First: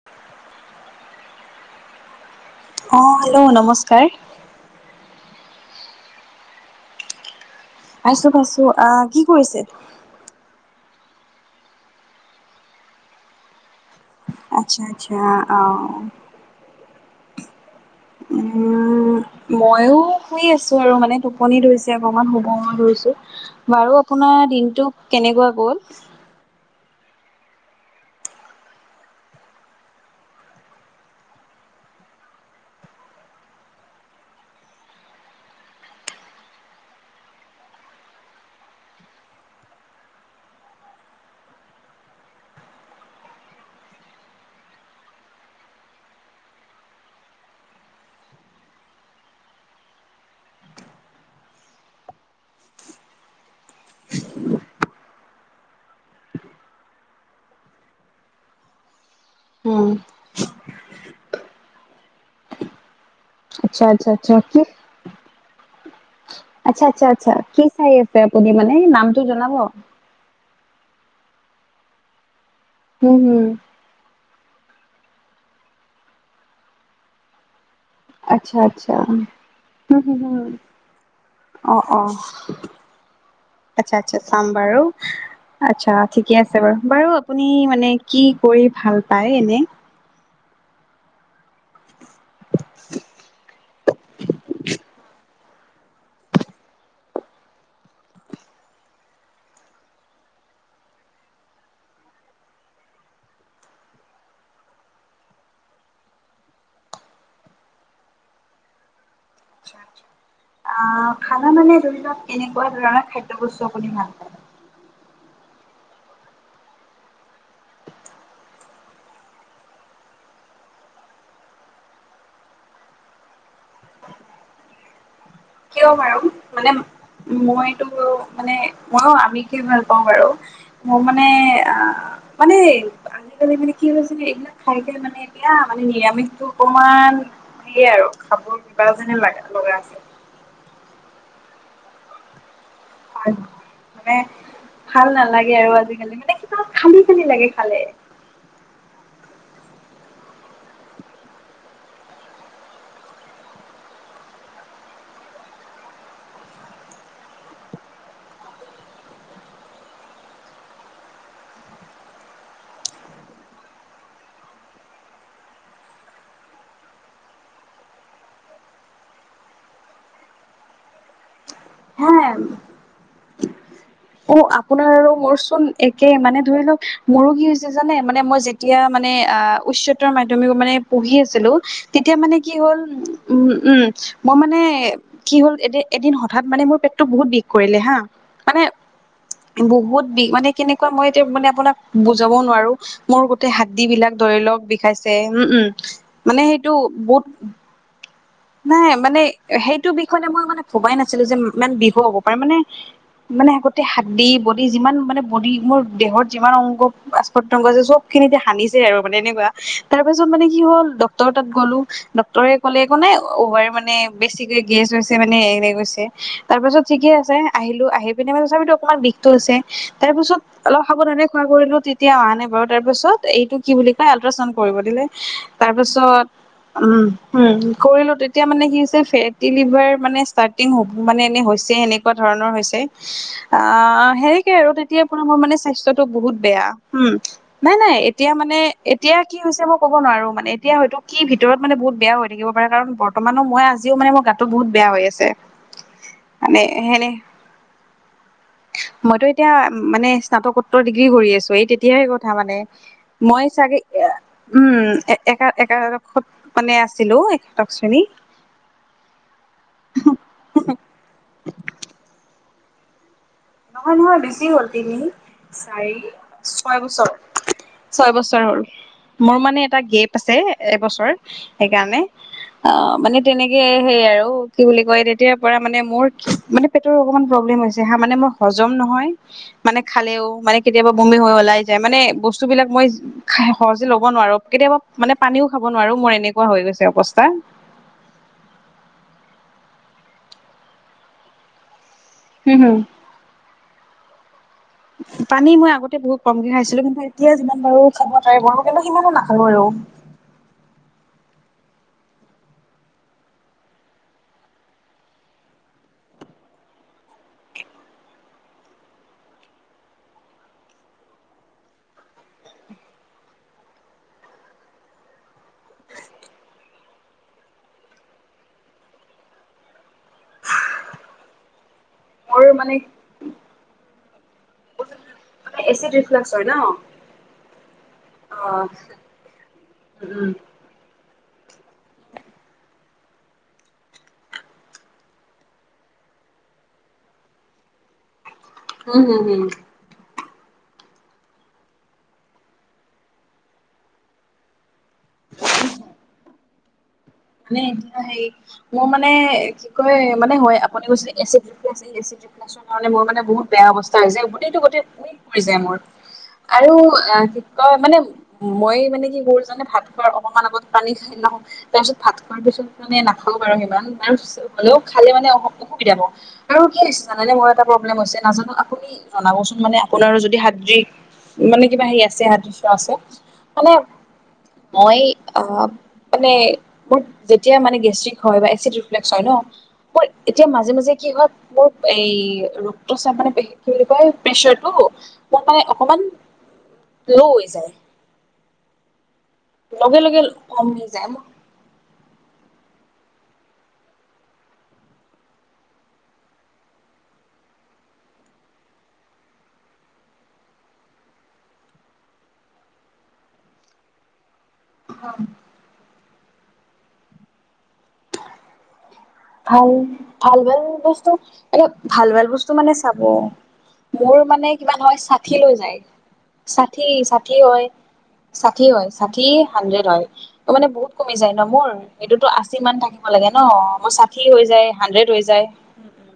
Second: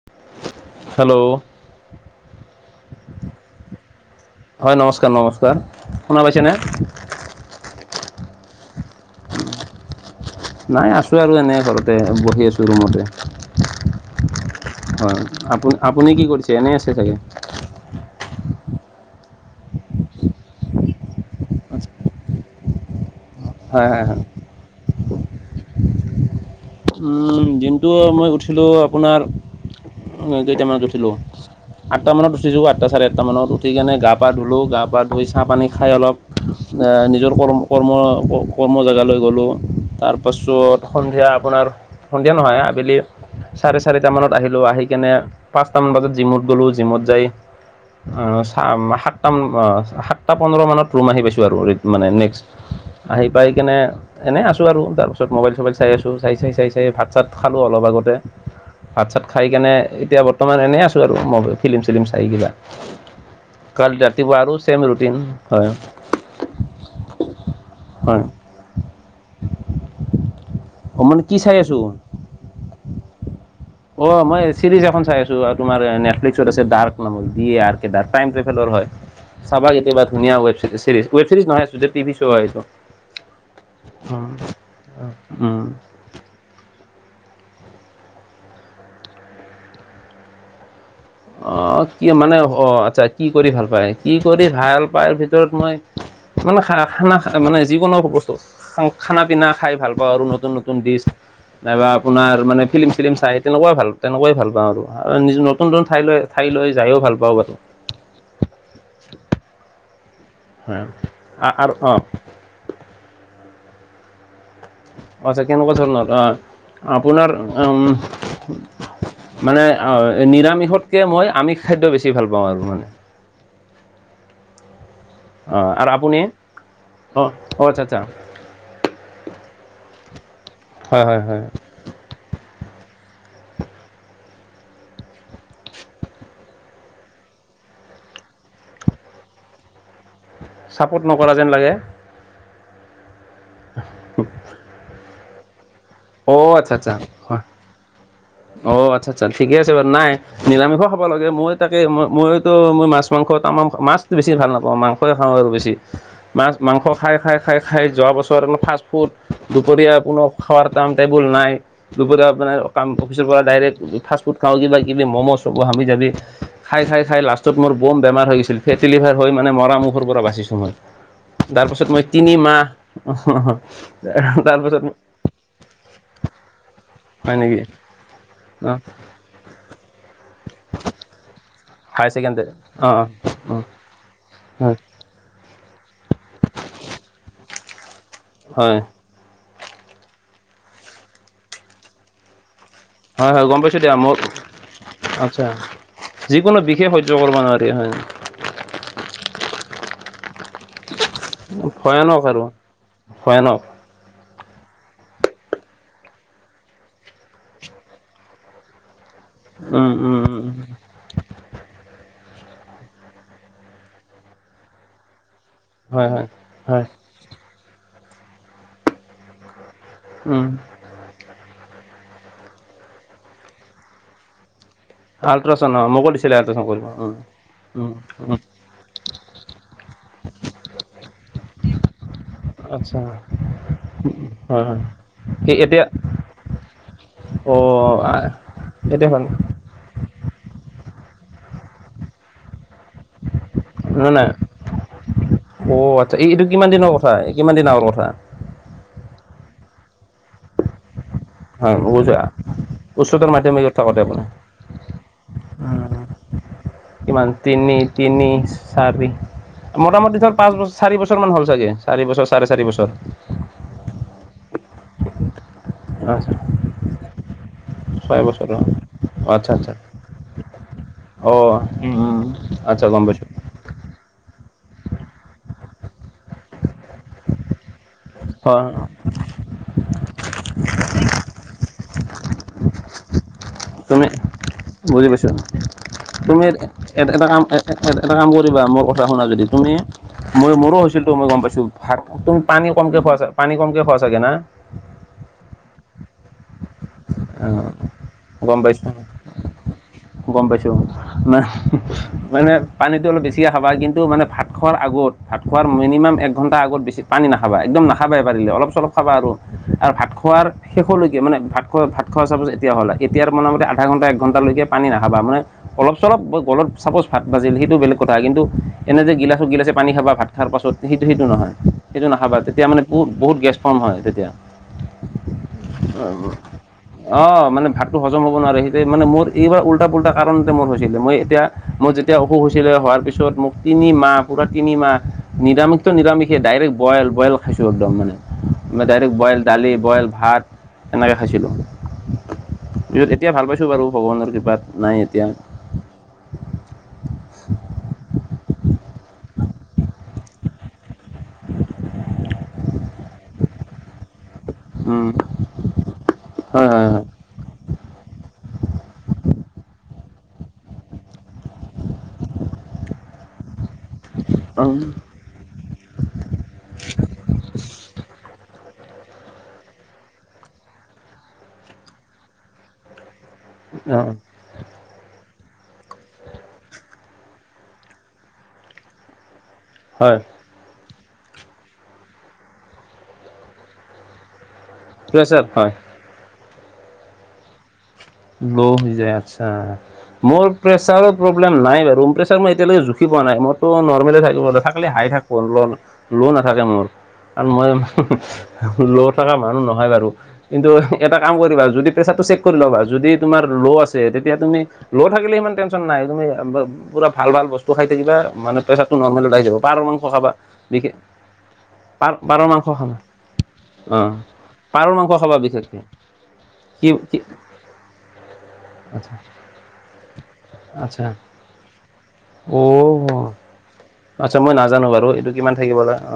[unintelligible] Hello অ, hello নমস্কাৰ। হয় নমস্কাৰ নমস্কাৰ শুনা পাইছেনে পাইছো পাইছো আহ কি কৰিছে নাই আছোঁ আৰু এনেই ঘৰতে বহি আছোঁ ৰুমতে আচ্ছা আচ্ছা হয় অ আপু আপুনি কি কৰিছে এনেই আছে চাগে উম ময়ো শুই আছো আৰু মানে টোপনি ধৰিছে অকমান শুব ধৰিছো হয় বাৰু হয় হয় আপোনাৰ দিনটো কেনেকুৱা গ'ল উম দিনটো মই উঠিলো আপোনাৰ কেইটামানত উঠিলো আঠটা মানত উঠিছো আঠটা চাৰে আঠটা মানত উঠি কিনে গা পা ধুলো গা পা ধুই চাহ পানী খাই অলপ এ নিজৰ কৰ্ম কৰ্ম কৰ্ম জেগালৈ গলো তাৰ পাছত সন্ধিয়া আপোনাৰ সন্ধিয়া নহয় আবেলি চাৰে চাৰিটা মানত আহিলো আহি কেনে পাঁচটা মান বজাত জিমত গ'লো জিমত যাই অ চাম সাতটান সাতটা পোন্ধৰ মানত ৰুম আহি পাইছো আৰু মানে নেক্সট আহি পাই কেনে এনেই আছো আৰু তাৰ পিছত মোবাইল চবাইল চাই আছো চাই চাই চাই চাই ভাত চাত খালোঁ অলপ আগতে ভাত চাত খাই কেনে উম এতিয়া বৰ্ত বৰ্তমান এনেই আছো আৰু ম ফিলিম চিলিম চাই কিবা আচ্ছা কালি আচ্ছা আচ্ছা ৰাতিপুৱা আৰু কি সেম ৰুটিন হয় আচ্ছা আচ্ছা আচ্ছা কি চাই আছে আপুনি মানে নামটো জনাব? সমন কি চাই আছোঁ উম হুম অ মই চিৰিজ এখন চাই আছো আৰু তোমাৰ নেট লফ্লিক্সত আছে ডাৰ্ক নামক ডি এ আৰৰ্ক ডাৰ্ক আচ্ছা টাইমটোভোলৰ হয় আচ্ছা চাবা হুম কেতিয়াবা হুম ধুনীয়া হুম ৱেব চিৰি ৱেব চিৰিজ নহয় অ চোযে অ টিভি শ্ব' হয় এইটো আচ্ছা আচ্ছা উম, চামবাৰো উম। আচ্ছা ঠিকে আছে বাৰু বাৰু আপুনি মানে কি কৰি ভাল পায় এনেই অ কি মানে অ আচ্ছা কি কৰি ভাল পায় কি কৰি ভাল পাই ভিত ভিতৰত মই মানে খ খানা মানে যিকোনো বস্তু খা খানা পিনা খাই ভাল পাওঁ আৰু নতুন নতুন ডিচ নাইবা আপোনাৰ মানে ফিল্ম চিলিম চাই তেনেকুৱাই ভাল তেনেকুৱাই ভাল পাওঁ আৰু নিজ নতুন নতুন ঠাইলৈ ঠাইলৈ যায়ো ভাল পাওঁ বাৰু আহ খানা আৰু মানে অ' ধৰি লওক কেনেকুৱা ধৰণৰ খাদ্য বস্তু আপুনি ভাল পায় আচ্ছা কেনেকুৱা ধৰণৰ আ আপোনাৰ মানে অ নিৰামিষতকে মই আমিষ খাদ্য বেছি ভাল পাওঁ আৰু মানে অ' কিয় আৰু আপুনি বাৰু মানে অ' অ' আচ্ছা আচ্ছা মইটো মানে ময়ো আমিষ এ ভাল পাওঁ বাৰু হয় মোৰ হয় মানে হয় আহ মানে আজিকালি মানে কি হৈছে এইবিলাক খাই খাই মানে এতিয়া মানে নিৰামিষটো অকমান সেয়ে আৰু খাবৰ কিবা যেনে লাগে লগা আছে ছাপৰ্ট নকৰা যেন লাগে হয় মানে ভাল নালাগে আৰু আজিকালি মানে অ কিবা আচ্ছা আচ্ছা খালি খালি হয় লাগে খালে। অ আচ্ছা আচ্ছা ঠিকে আছে বাৰু নাই নিৰামিষ ও খাব লাগে মই তাকে মই মইতো মই মাছ মাংস তামাম মাছটো বেছি ভাল নাপাওঁ মাং সই খাওঁ আৰু বেছি মাছ মাংস খাই খাই খাই খাই যোৱা বছৰ অলপ ফাষ্ট ফুড দুপৰীয়া কোনো খৱাৰ টাইম তেবুল নাই দুপৰীয়া মানে কাম অফিচৰ পৰা ডাইৰেক্ট ফাষ্ট ফুড খাওঁ কিবা কিবি ম'ম' চ'ম' হাবি জাবি খাই খাই খাই লাষ্টত মোৰ ব'ম বেমাৰ হৈ গৈছিল ফেটি লিভাৰ হৈ মানে মৰা মুখৰ পৰা বাচিছো মই তাৰ পাছত মই তিনি হা মাহ অহ হ হ অ আপোনাৰ আৰু মোৰচোন একে মানে ধৰি লওক মোৰো হয় কি নেকি? হৈছে জানে মানে মই অ' যেতিয়া মানে আহ উচ্চতৰ মাধ্যমিকত মানে পঢ়ি আছিলোঁ। হায়াৰ তেতিয়া মানে ছেকেণ্ডেৰী কি হ'ল, অ উম অ - উম, মই মানে হয় কি হ'ল, এদি- এদিন হঠাৎ মানে মোৰ পেটটো বহুত বিষ কৰিলে, হা। মানে হয়। বহুত বিষ, মানে কেনেকুৱা মই এতিয়া মানে আপোনাক বুজাবও নোৱাৰোঁ। মোৰ হয় হয় গোটেই গম পাইছো দিয়া মোক হাড্ডিবিলাক ধৰি লওঁক বিষাইছে, আচ্ছা উম - উম, মানে সেইটো বহুত দি হয়। নাই, মানে সেইটো বিষয়ে মই মানে ভবাই নাছিলোঁ যে ইমান বিষো হব ভয়ানক পাৰে, আৰু মানে ভয়ানক? গোটে হাড্ডি, বডি যিমান মানে বডি- মোৰ দেহত যিমান অংগ- পত্যংগ আছে চব খিনিতে হানিছে আৰু মানে এনেকুৱা। উম তাৰ উম পাছত উম মানে কি হ'ল, ডক্ টৰ তাত গ'লো, ডক্টৰে ক'লে একো নাই, অভাৰ মানে বেছিকে গেছ হৈছে মানে এনে গৈছে। হয় হয় তাৰ পাছত হয় ঠিকে আছে, আহিলো, আহি পিনে মানে তথাপিতো অকমান বিষটো হৈছে। তাৰ পিছত উম অলপ সাৱধানে খোৱা কৰিলোঁ, তেতিয়া অহা নাই বাৰু। তাৰ পিছত এইটো কি বুলি কয়, আল্ট্ৰাছাউন কৰিব দিলে। তাৰ আল্ট্ৰাছাউন, অ' মোকো পাছত দিছিলে আল্ট্ৰাছাউন উম, কৰিব, উম। কৰিলো উম, উম। তেতিয়া মানে কি হৈছে, ফেটি লিভাৰ মানে ষ্টাৰ্লিং হ- মানে এনে হৈছে সেনেকুৱা ধৰণৰ‌ আছে। আচ্ছা আ- হেৰিকে হয় আৰু হয় তেতিয়াৰ পৰা মোৰ কি মানে এতিয়া স্বাস্থ্যটো বহুত বেয়া। উম, অ নাই - নাই। এতিয়া মানে- এতিয়া কি হৈছে, মোক ক'ব নোৱাৰোঁ মানে এতিয়া হয়তো কি ভিতৰত মানে বহুত বেয়া হৈ থাকিব পাৰে, কাৰণ ব ৰ্তমানো মই আজিও নাই মানে মোৰ নাই গাটো বহুত বেয়া হৈ আছে। অ' আচ্ছা। এই- এইটো মানে কিমান দিনৰ সেনে কথা? কিমান দিন আগৰ কথা? মইতো এতিয়া মানে স্নাতকোত্তৰ ডিগ্ৰী কৰি আছোঁ। তো এই হয় তেতিয়াই বুজা কথা মানে। উচ্চতৰ মই মাধ্যমিকত চাগে থাকোতে এ আপুনি উম, এক- একা- একাদশত মানে আছিলোঁ কিমান তিনি - তিনি, চাৰি মোটামুটি ধৰ, পাঁচ বছ- চাৰি বছৰ মান হ'ল চাগে। চাৰি বছৰ, চাৰে চাৰি বছৰ। নহয় - নহয়, বেছি হ'ল। তিনি, চাৰি, আচ্ছা ছয় বছৰ। ছয় বছৰ হ'ল। মোৰ আচ্ছা মানে আচ্ছা এটা গেপ আছে এবছৰ। অ সেইকাৰণে। আচ্ছা অ' গম মানে পাইছোঁ তেনে কে সেই আৰু কি বুলি কয়, তেতিয়াৰ পৰা মানে মোৰ কি- মানে পেটৰ অকমান প্ৰব্লেম হৈছে হা, মানে মই হয় হজম নহয়। মানে খালেও মানে কেতিয়াবা বমি হৈ ওলাই যায়। মানে বস্তুবিলাক মই সহজে ল'ব তুমি নোৱাৰোঁ। কেতিয়াবা বুজি মানে পাইছোঁ পানীও খাব নোৱাৰোঁ, মোৰ এনেকুৱা হৈ গৈছে অৱস্থা। এ- এটা কাম কৰিবা, মোৰ কথা শুনা যদি। তুমি- মই- মোৰো হৈছিলতো, মই গম পাইছোঁ ভাত- তুম হুম পানী হুম কমকে খোৱা চা- পানী কমকে খোৱা চাগে না? পানী মই আগতে বহুত কমকে খাইছিলোঁ, কিন্তু এতিয়া যিমান পাৰোঁ খাব অ ট্ৰাই কৰোঁ, কিন্তু সিমানো নাখালোঁ আৰু। গম পাইছোঁ। না- মানে পানীটো অলপ বেছিকে খাবা, কিন্তু মানে ভাত খোৱাৰ আগত। ভাত খোৱাৰ মিনিমাম এক ঘণ্টা আগত বেছি পানী নাখাবা। একদম নাখাবাই পাৰিলে, অলপ-চলপ খাবা আৰু, আৰু ভাত খোৱাৰ শেষলৈকে মানে ভাত খোৱা- ভাত খোৱা চাপছ এতিয়া হ'লে, এতিয়াৰ মোটামুটি আধা ঘণ্টা একঘণ্টালৈকে পানী নাখাবা, মানে অলপ-চলপ ব গলত ছাপ'জ ভাত বাজিল, সেইটো বেলেগ কথা। কিন্তু এনে যে গিলাচে - গিলাচে পানী খাবা ভাত খাৰ পাছত, সেইটো - সেইটো নহয়। সেইটো নাখাবা। তেতিয়া মানে বহুত - বহুত গেছ ফৰ্ম হয় তেতিয়া। এচিড ৰিফ্লাক্স হয় ন অ' মানে ভাত টো হজম হ'ব নোৱাৰে। অ'। সেইটোৱে মানে মোৰ এইবাৰ উল্টা পুল্টা উম, কাৰণতে মোৰ হৈছিল। মই এতিয়া মোৰ যেতিয়া অসুখ হৈছিলে, হোৱাৰ পিছত মোক তিনি মাহ পুৰা তিনি মাহ নিৰামিষ তো নিৰামিষে, ডাইৰেক্ট বইল - বইল খাইছোঁ একদম মানে। মই উম, হম, ডাইৰেক্ট হম বইল দালি, বইল ভাত, এনেকৈ খাইছিলোঁ। পিছত এতিয়া ভাল পাইছোঁ বাৰু, ভগৱানৰ কৃপাত। নাই এতিয়া। মানে এতিয়া হেৰি মোৰ মানে কি কয় মানে হয় আপুনি কৈছি এচি ডিতি আছে এচি ডিতি [unintelligible] পইচা কাৰণে মই মানে বহুত- বেয়া অৱস্থা হৈছে গোটেইটো-গোটেই উম শু পৰি যায় মোৰ। হয় আৰু হয় আঁহ- ক' মানে মই মানে কি কৰো জানে ভাত খোৱাৰ অকণমান আগত পানী খাই লও। তাৰপিছত- ভাত খোৱাৰ পিছত মানে নাখাওঁ বাৰু সিমান নাচ হয় হ'লেও খালেও মানে অ' অসুবিধা পাওঁ। আৰু কি হৈছে জানানে মই এটা প্ৰব্লেম হৈছে আপুনি জনাবচোন? মানে আপোনাৰ যদি সাদ্ৰিক মানে কিবা হেৰি আছে সাদৃশ্য আছে? মানে অ অ মই আহ মানে মোৰ যেতিয়া মানে গেষ্টিক হয় বা এচিড ৰিফ্লেক্স হয় ন মোৰ হয় এতিয়া মাজে মাজে কি হয় মোৰ এই ৰক্ত চাপ মানে কি বুলি কয় প্ৰেচাৰটো মোৰ প্ৰেছাৰ মানে হয় অকমান লৌ হৈ যায়। লো' হৈ যায় আচ্ছা, লগে লগে মোৰ কমি প্ৰেছাৰৰ যায় প মোৰ প্ৰব্লেম নাই বাৰু প্ৰেছাৰ মই এতিয়ালৈকে জুখি পোৱা নাই মোৰটো নৰ্মেলে থাকিব থাকলে হাই থাকব ল লো নাথাকে মোৰ কাৰণ মই লৌ থকা মানুহ নহয় বাৰু কিন্তু এটা কাম কৰিবা যদি প্ৰেচাৰটো চেক কৰি ল'বা। যদি তোমাৰ ল' আছে, তেতিয়া তুমি ল' থাকিলে সিমান তেন চন নাই তুমি পুৰা ভাল-ভাল বস্তু খাই থাকিবা। মানু- ভাল, ভাল, ভাল বিশেষ বস্তু এতিয়া পাৰ ভাল-ভাল পাৰৰ বস্তু মাংস মানে খাবা চাব। অ মোৰ মানে কিমান পাৰৰ হয় মাংস ষাঠি খাবা লৈ বিশেষকে যায়, কি কি ষাঠি-ষাঠি হয়। ষাঠি হয়, আচ্ছা ষাঠি হানড্ৰেড হয়। মো মানে বহুত আচ্ছা কমি যায় ন মোৰ, এইটো তো আশী মান থাকিব অ লাগে। ন' মোৰ ষাঠি হৈ যায়, হানড্ৰেড হৈ যায়।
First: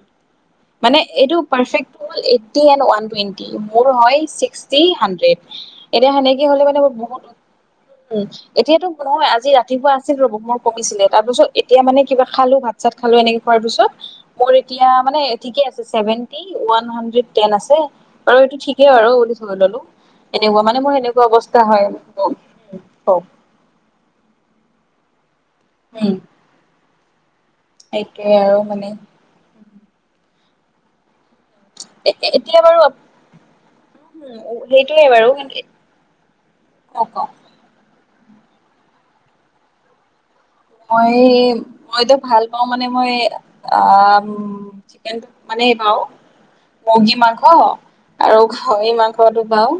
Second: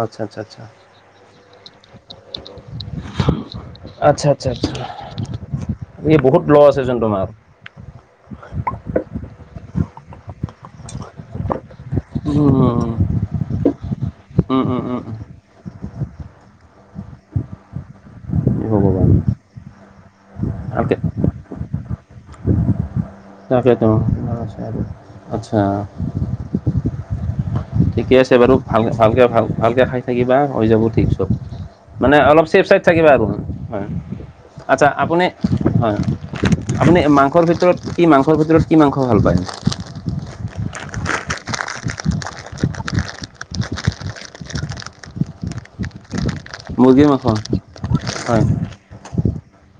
আচ্ছা-আচ্ছা। মানে এইটো পাৰফেক্টটো এইটি এণ্ড ওৱান টুৱেণ্টি। মোৰ হয়, আচ্ছা আচ্ছা আচ্ছা ছিক্সটি হাড্ৰেড। এতিয়া এই বহুত সেনেকে ল হ'লে মানে মোৰ আছেচোন তোমাৰ বহুত- উম। এতিয়াটো নহয় আজি ৰাতিপুৱা আছিল ৰব মোৰ কমিছিলে, তাৰ পিছত এতিয়া মানে- কিবা খালো, ভাত-চাত খালো, এনেকে খোৱাৰ পিছত। মোৰ এতিয়া মানে- ঠিক আছে চেভেনটি ওৱান হাড্ৰেড টেন আছে, আৰু এইটো ঠিকেই ভগৱান আৰু ওনিছলৈ ল'লো এনেকুৱা মানে ভালকে মোৰ এনেকুৱা অৱস্থা হয়। তাকে টো, আচ্ছা। উম। ঠিকে আছে বাৰু। আৰু মানে ভাল-ভালকে, ভাল-ভালকে খাই থাকিবা হৈ যাব ঠিক চব। এ মানে অলপ এতিয়া চেফ বাৰু চাইথ আপ থাকিবা আৰু হয় উম, আচ্ছা সেইটোয়ে আপুনি বাৰু কিন্তু হয়, আপুনি কওক কওক মাংসৰ ভিতৰত- কি' মাংসৰ ভিতৰত, কি' মাংস ভাল পায়? মই এই মইতো ভাল পাওঁ মানে মই আহ- চিকেন মানে পাওঁ, মুৰ্গী মাংস আৰু হয় গাহৰি মাংস- পাওঁ,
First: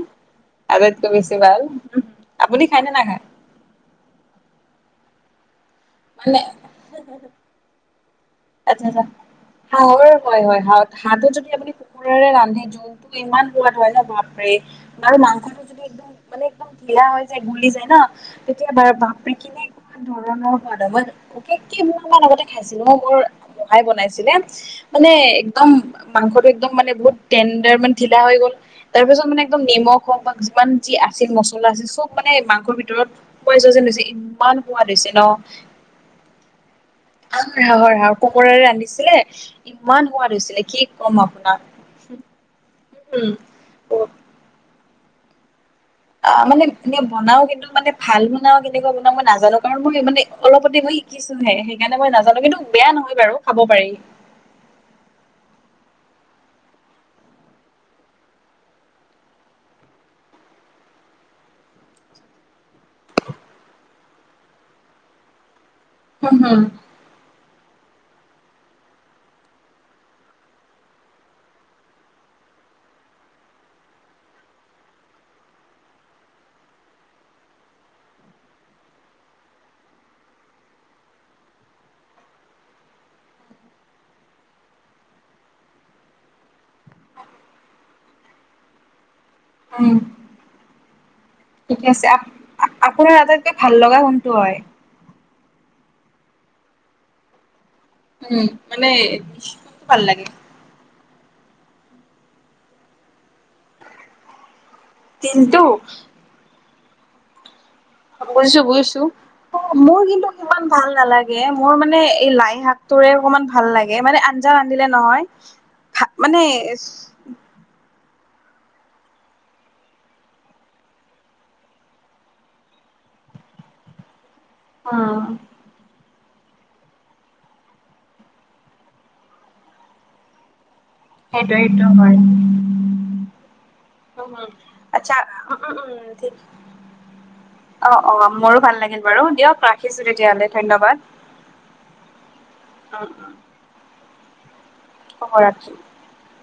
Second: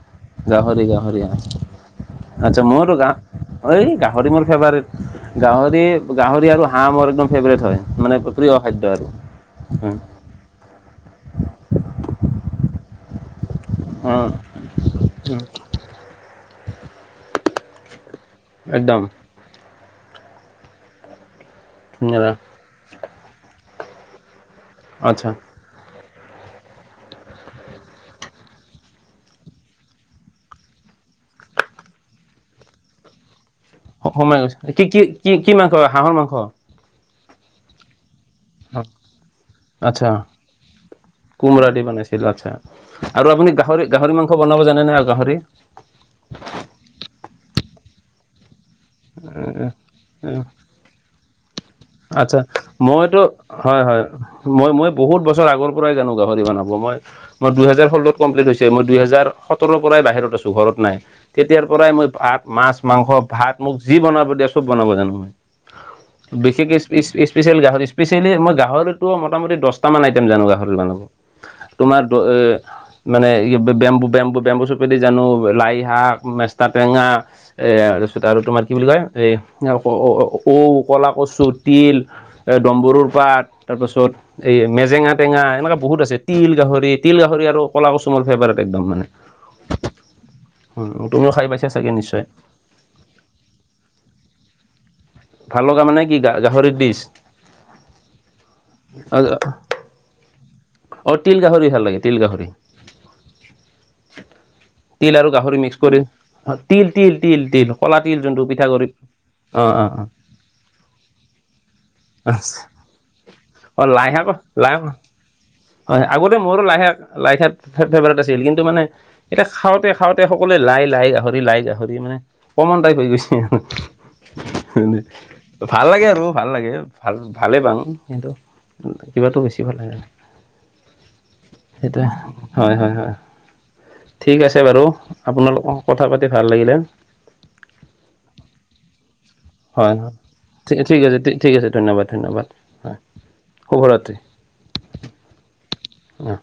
গাহৰি আটাইটকৈ গাহৰি বেছি ভাল। আচ্ছা আপুনি খাই মোৰ নে গা নেখায়? এই গাহৰি মোৰ ফেভাৰট। মানে গাহৰি-গাহৰি আৰু হাঁহ মোৰ একদম ফেভাৰট হয়। মানে প্ৰিয় আচ্ছা খাদ্য আচ্ছা আৰু হুম। হাঁহৰ হয় হয় হাঁহতো যদি আমি কুকুৰৰে ৰান্ধি জু জুলটো ইমান সোৱাদ হয় ন' উম, বাপৰে আৰু উম, মাংসটো- যদি একদম মানে একদম ঢিলা হৈ যায় গুলি যায় ন, তেতিয়া একদম বাৰু- পিকিনিক খোৱা ধৰণৰ সোৱাদ হয়, [unintelligible] মই কেইমাহ মান ধুনীয়া আগতে খাইছিলো, মোৰ- মহাই বনাইছিলে‌ আচ্ছা মানে- একদম মাংসটো একদম মানে বহুত টেণ্ডাৰ মানে ঢিলা হৈ গ'ল। তাৰ পিছত মানে একদম নিমখ হওক বা যিমান যি আছিল মছলা আছিল চব মানে মাংসৰ ভিতৰত- সোমাই যোৱা যেন নিছ অসমীয়া কৈছে। কি কি কি কি মাংস হাঁহৰ মাংস। হাঁহৰ- হাঁহৰ কোমৰোৰে ৰান্ধিছিলে, আচ্ছা ইমান সোৱাদ হৈছিলে কি ক'ম আপোনাক। সেইটো আচ্ছা। আৰু উম, আপুনি গাহৰি-গাহৰি মাংস বনাব জানে নে আৰু গাহৰি? অ মানে এনেই বনাও, কিন্তু মানে ভাল বনাও, কেনেকোৱা বনাও মই নাজানো। আৰু মই মানে অলপতে মই শিকিছোহে সেইকাৰণে মই নাজানো আচ্ছা কিন্তু বেয়া নহয় মইতো বাৰু খাব হয় পাৰি। হয় মই মই, বহুত বছৰ আগৰ পৰাই জানো গাহৰি বনাব মই মই দুহেজাৰ ষোল্লত কমপ্লিট হৈছে, মই‌ দুহেজাৰ সোতৰৰ পৰাই বাহিৰত আছো ঘৰত নাই তেতিয়াৰ পৰাই মই ভাত মাছ মাংস ভাত মোক যি বনাব দিয়া চব বনাব জানো মই। [inaudible] বেছিকে- ইচ স্পেচিয়েল গাহৰি, স্পেচিয়েলি মই গাহৰিটোৰ মোটামুটি দহটা মান আইটিয়েম জানো গাহৰি বনাব। তোমাৰ দ এ মানে বেম্বু বেম্বু বেম্বু চুপেদি জানো, লাই শাক, মেষ্টা টেঙা- এ তাৰপিছত আৰু তোমাৰ কি বুলি কয় এ ঔ, কলা কচুত তিল, এ দম্বৰুৰ পাত তাৰপাছত- এই মেজেঙা টেঙা এনেকা বহুত আছে, তিল গাহৰি, তিল গাহৰি আৰু কলা কচু মোৰ ফেভাৰেট একদম মানে। উম। উম তুমিও খাই পাই ঠিকে আছে, আ আপোনাৰ আটাইতকৈ ভাল লগা কোনটো হয়? ভাল লগা মানে কি গা গাহৰি দিছ উম মানে ভাল লাগে অ তিল গাহৰি ভাল লাগে তিল গাহৰি। তিল আৰু গাহৰি তিলটো মিক্স কৰি, অ তিল তিল তিল তিল কলা তিল যোনটো বুজিছো, পিঠাগুৰি বুজিছো। অ অ মোৰ কিন্তু সিমান ভাল নালাগে মোৰ মানে এই লাই অ শাকটোৰে অকমান ভাল ভাল অ লাগে, মানে লাইশাক আঞ্জা লাইশাক ৰান্ধিলে নহয়। ভা হয়, আগতে মানে মোৰতো লাইশাক লাইশাক ফেভাৰেট আছিল কিন্তু মানে এতিয়া খাওতে, খাওতে সকলোৱে লাই লাই গাহৰি লাই গাহৰি মানে কমন টাইপ হৈ গৈছে আও উম ভাল লাগে আৰু ভাল লাগে। ভাল ভালেই পাঙ, কিন্তু কিবাটো বেছি ভাল লাগে ন সেইটো সেইটো সেইটোৱেই হয়। হয় হয় হয়। উম ঠিক উম আছে বাৰু আচ্ছা আপোনাৰ উম উম লগত কথা উম পাতি ঠিক ভাল লাগিলে। অ, অ, মোৰো ভাল লাগিল বাৰু দিয়ক হয় ৰাখিছো হয় তেতিয়াহ'লে ঠি ধন্যবাদ। ঠিক আছে ঠিক আছে ধন্যবাদ ধন্যবাদ হয়। উম শুভৰাত্ৰি শুভৰাত্ৰী অহ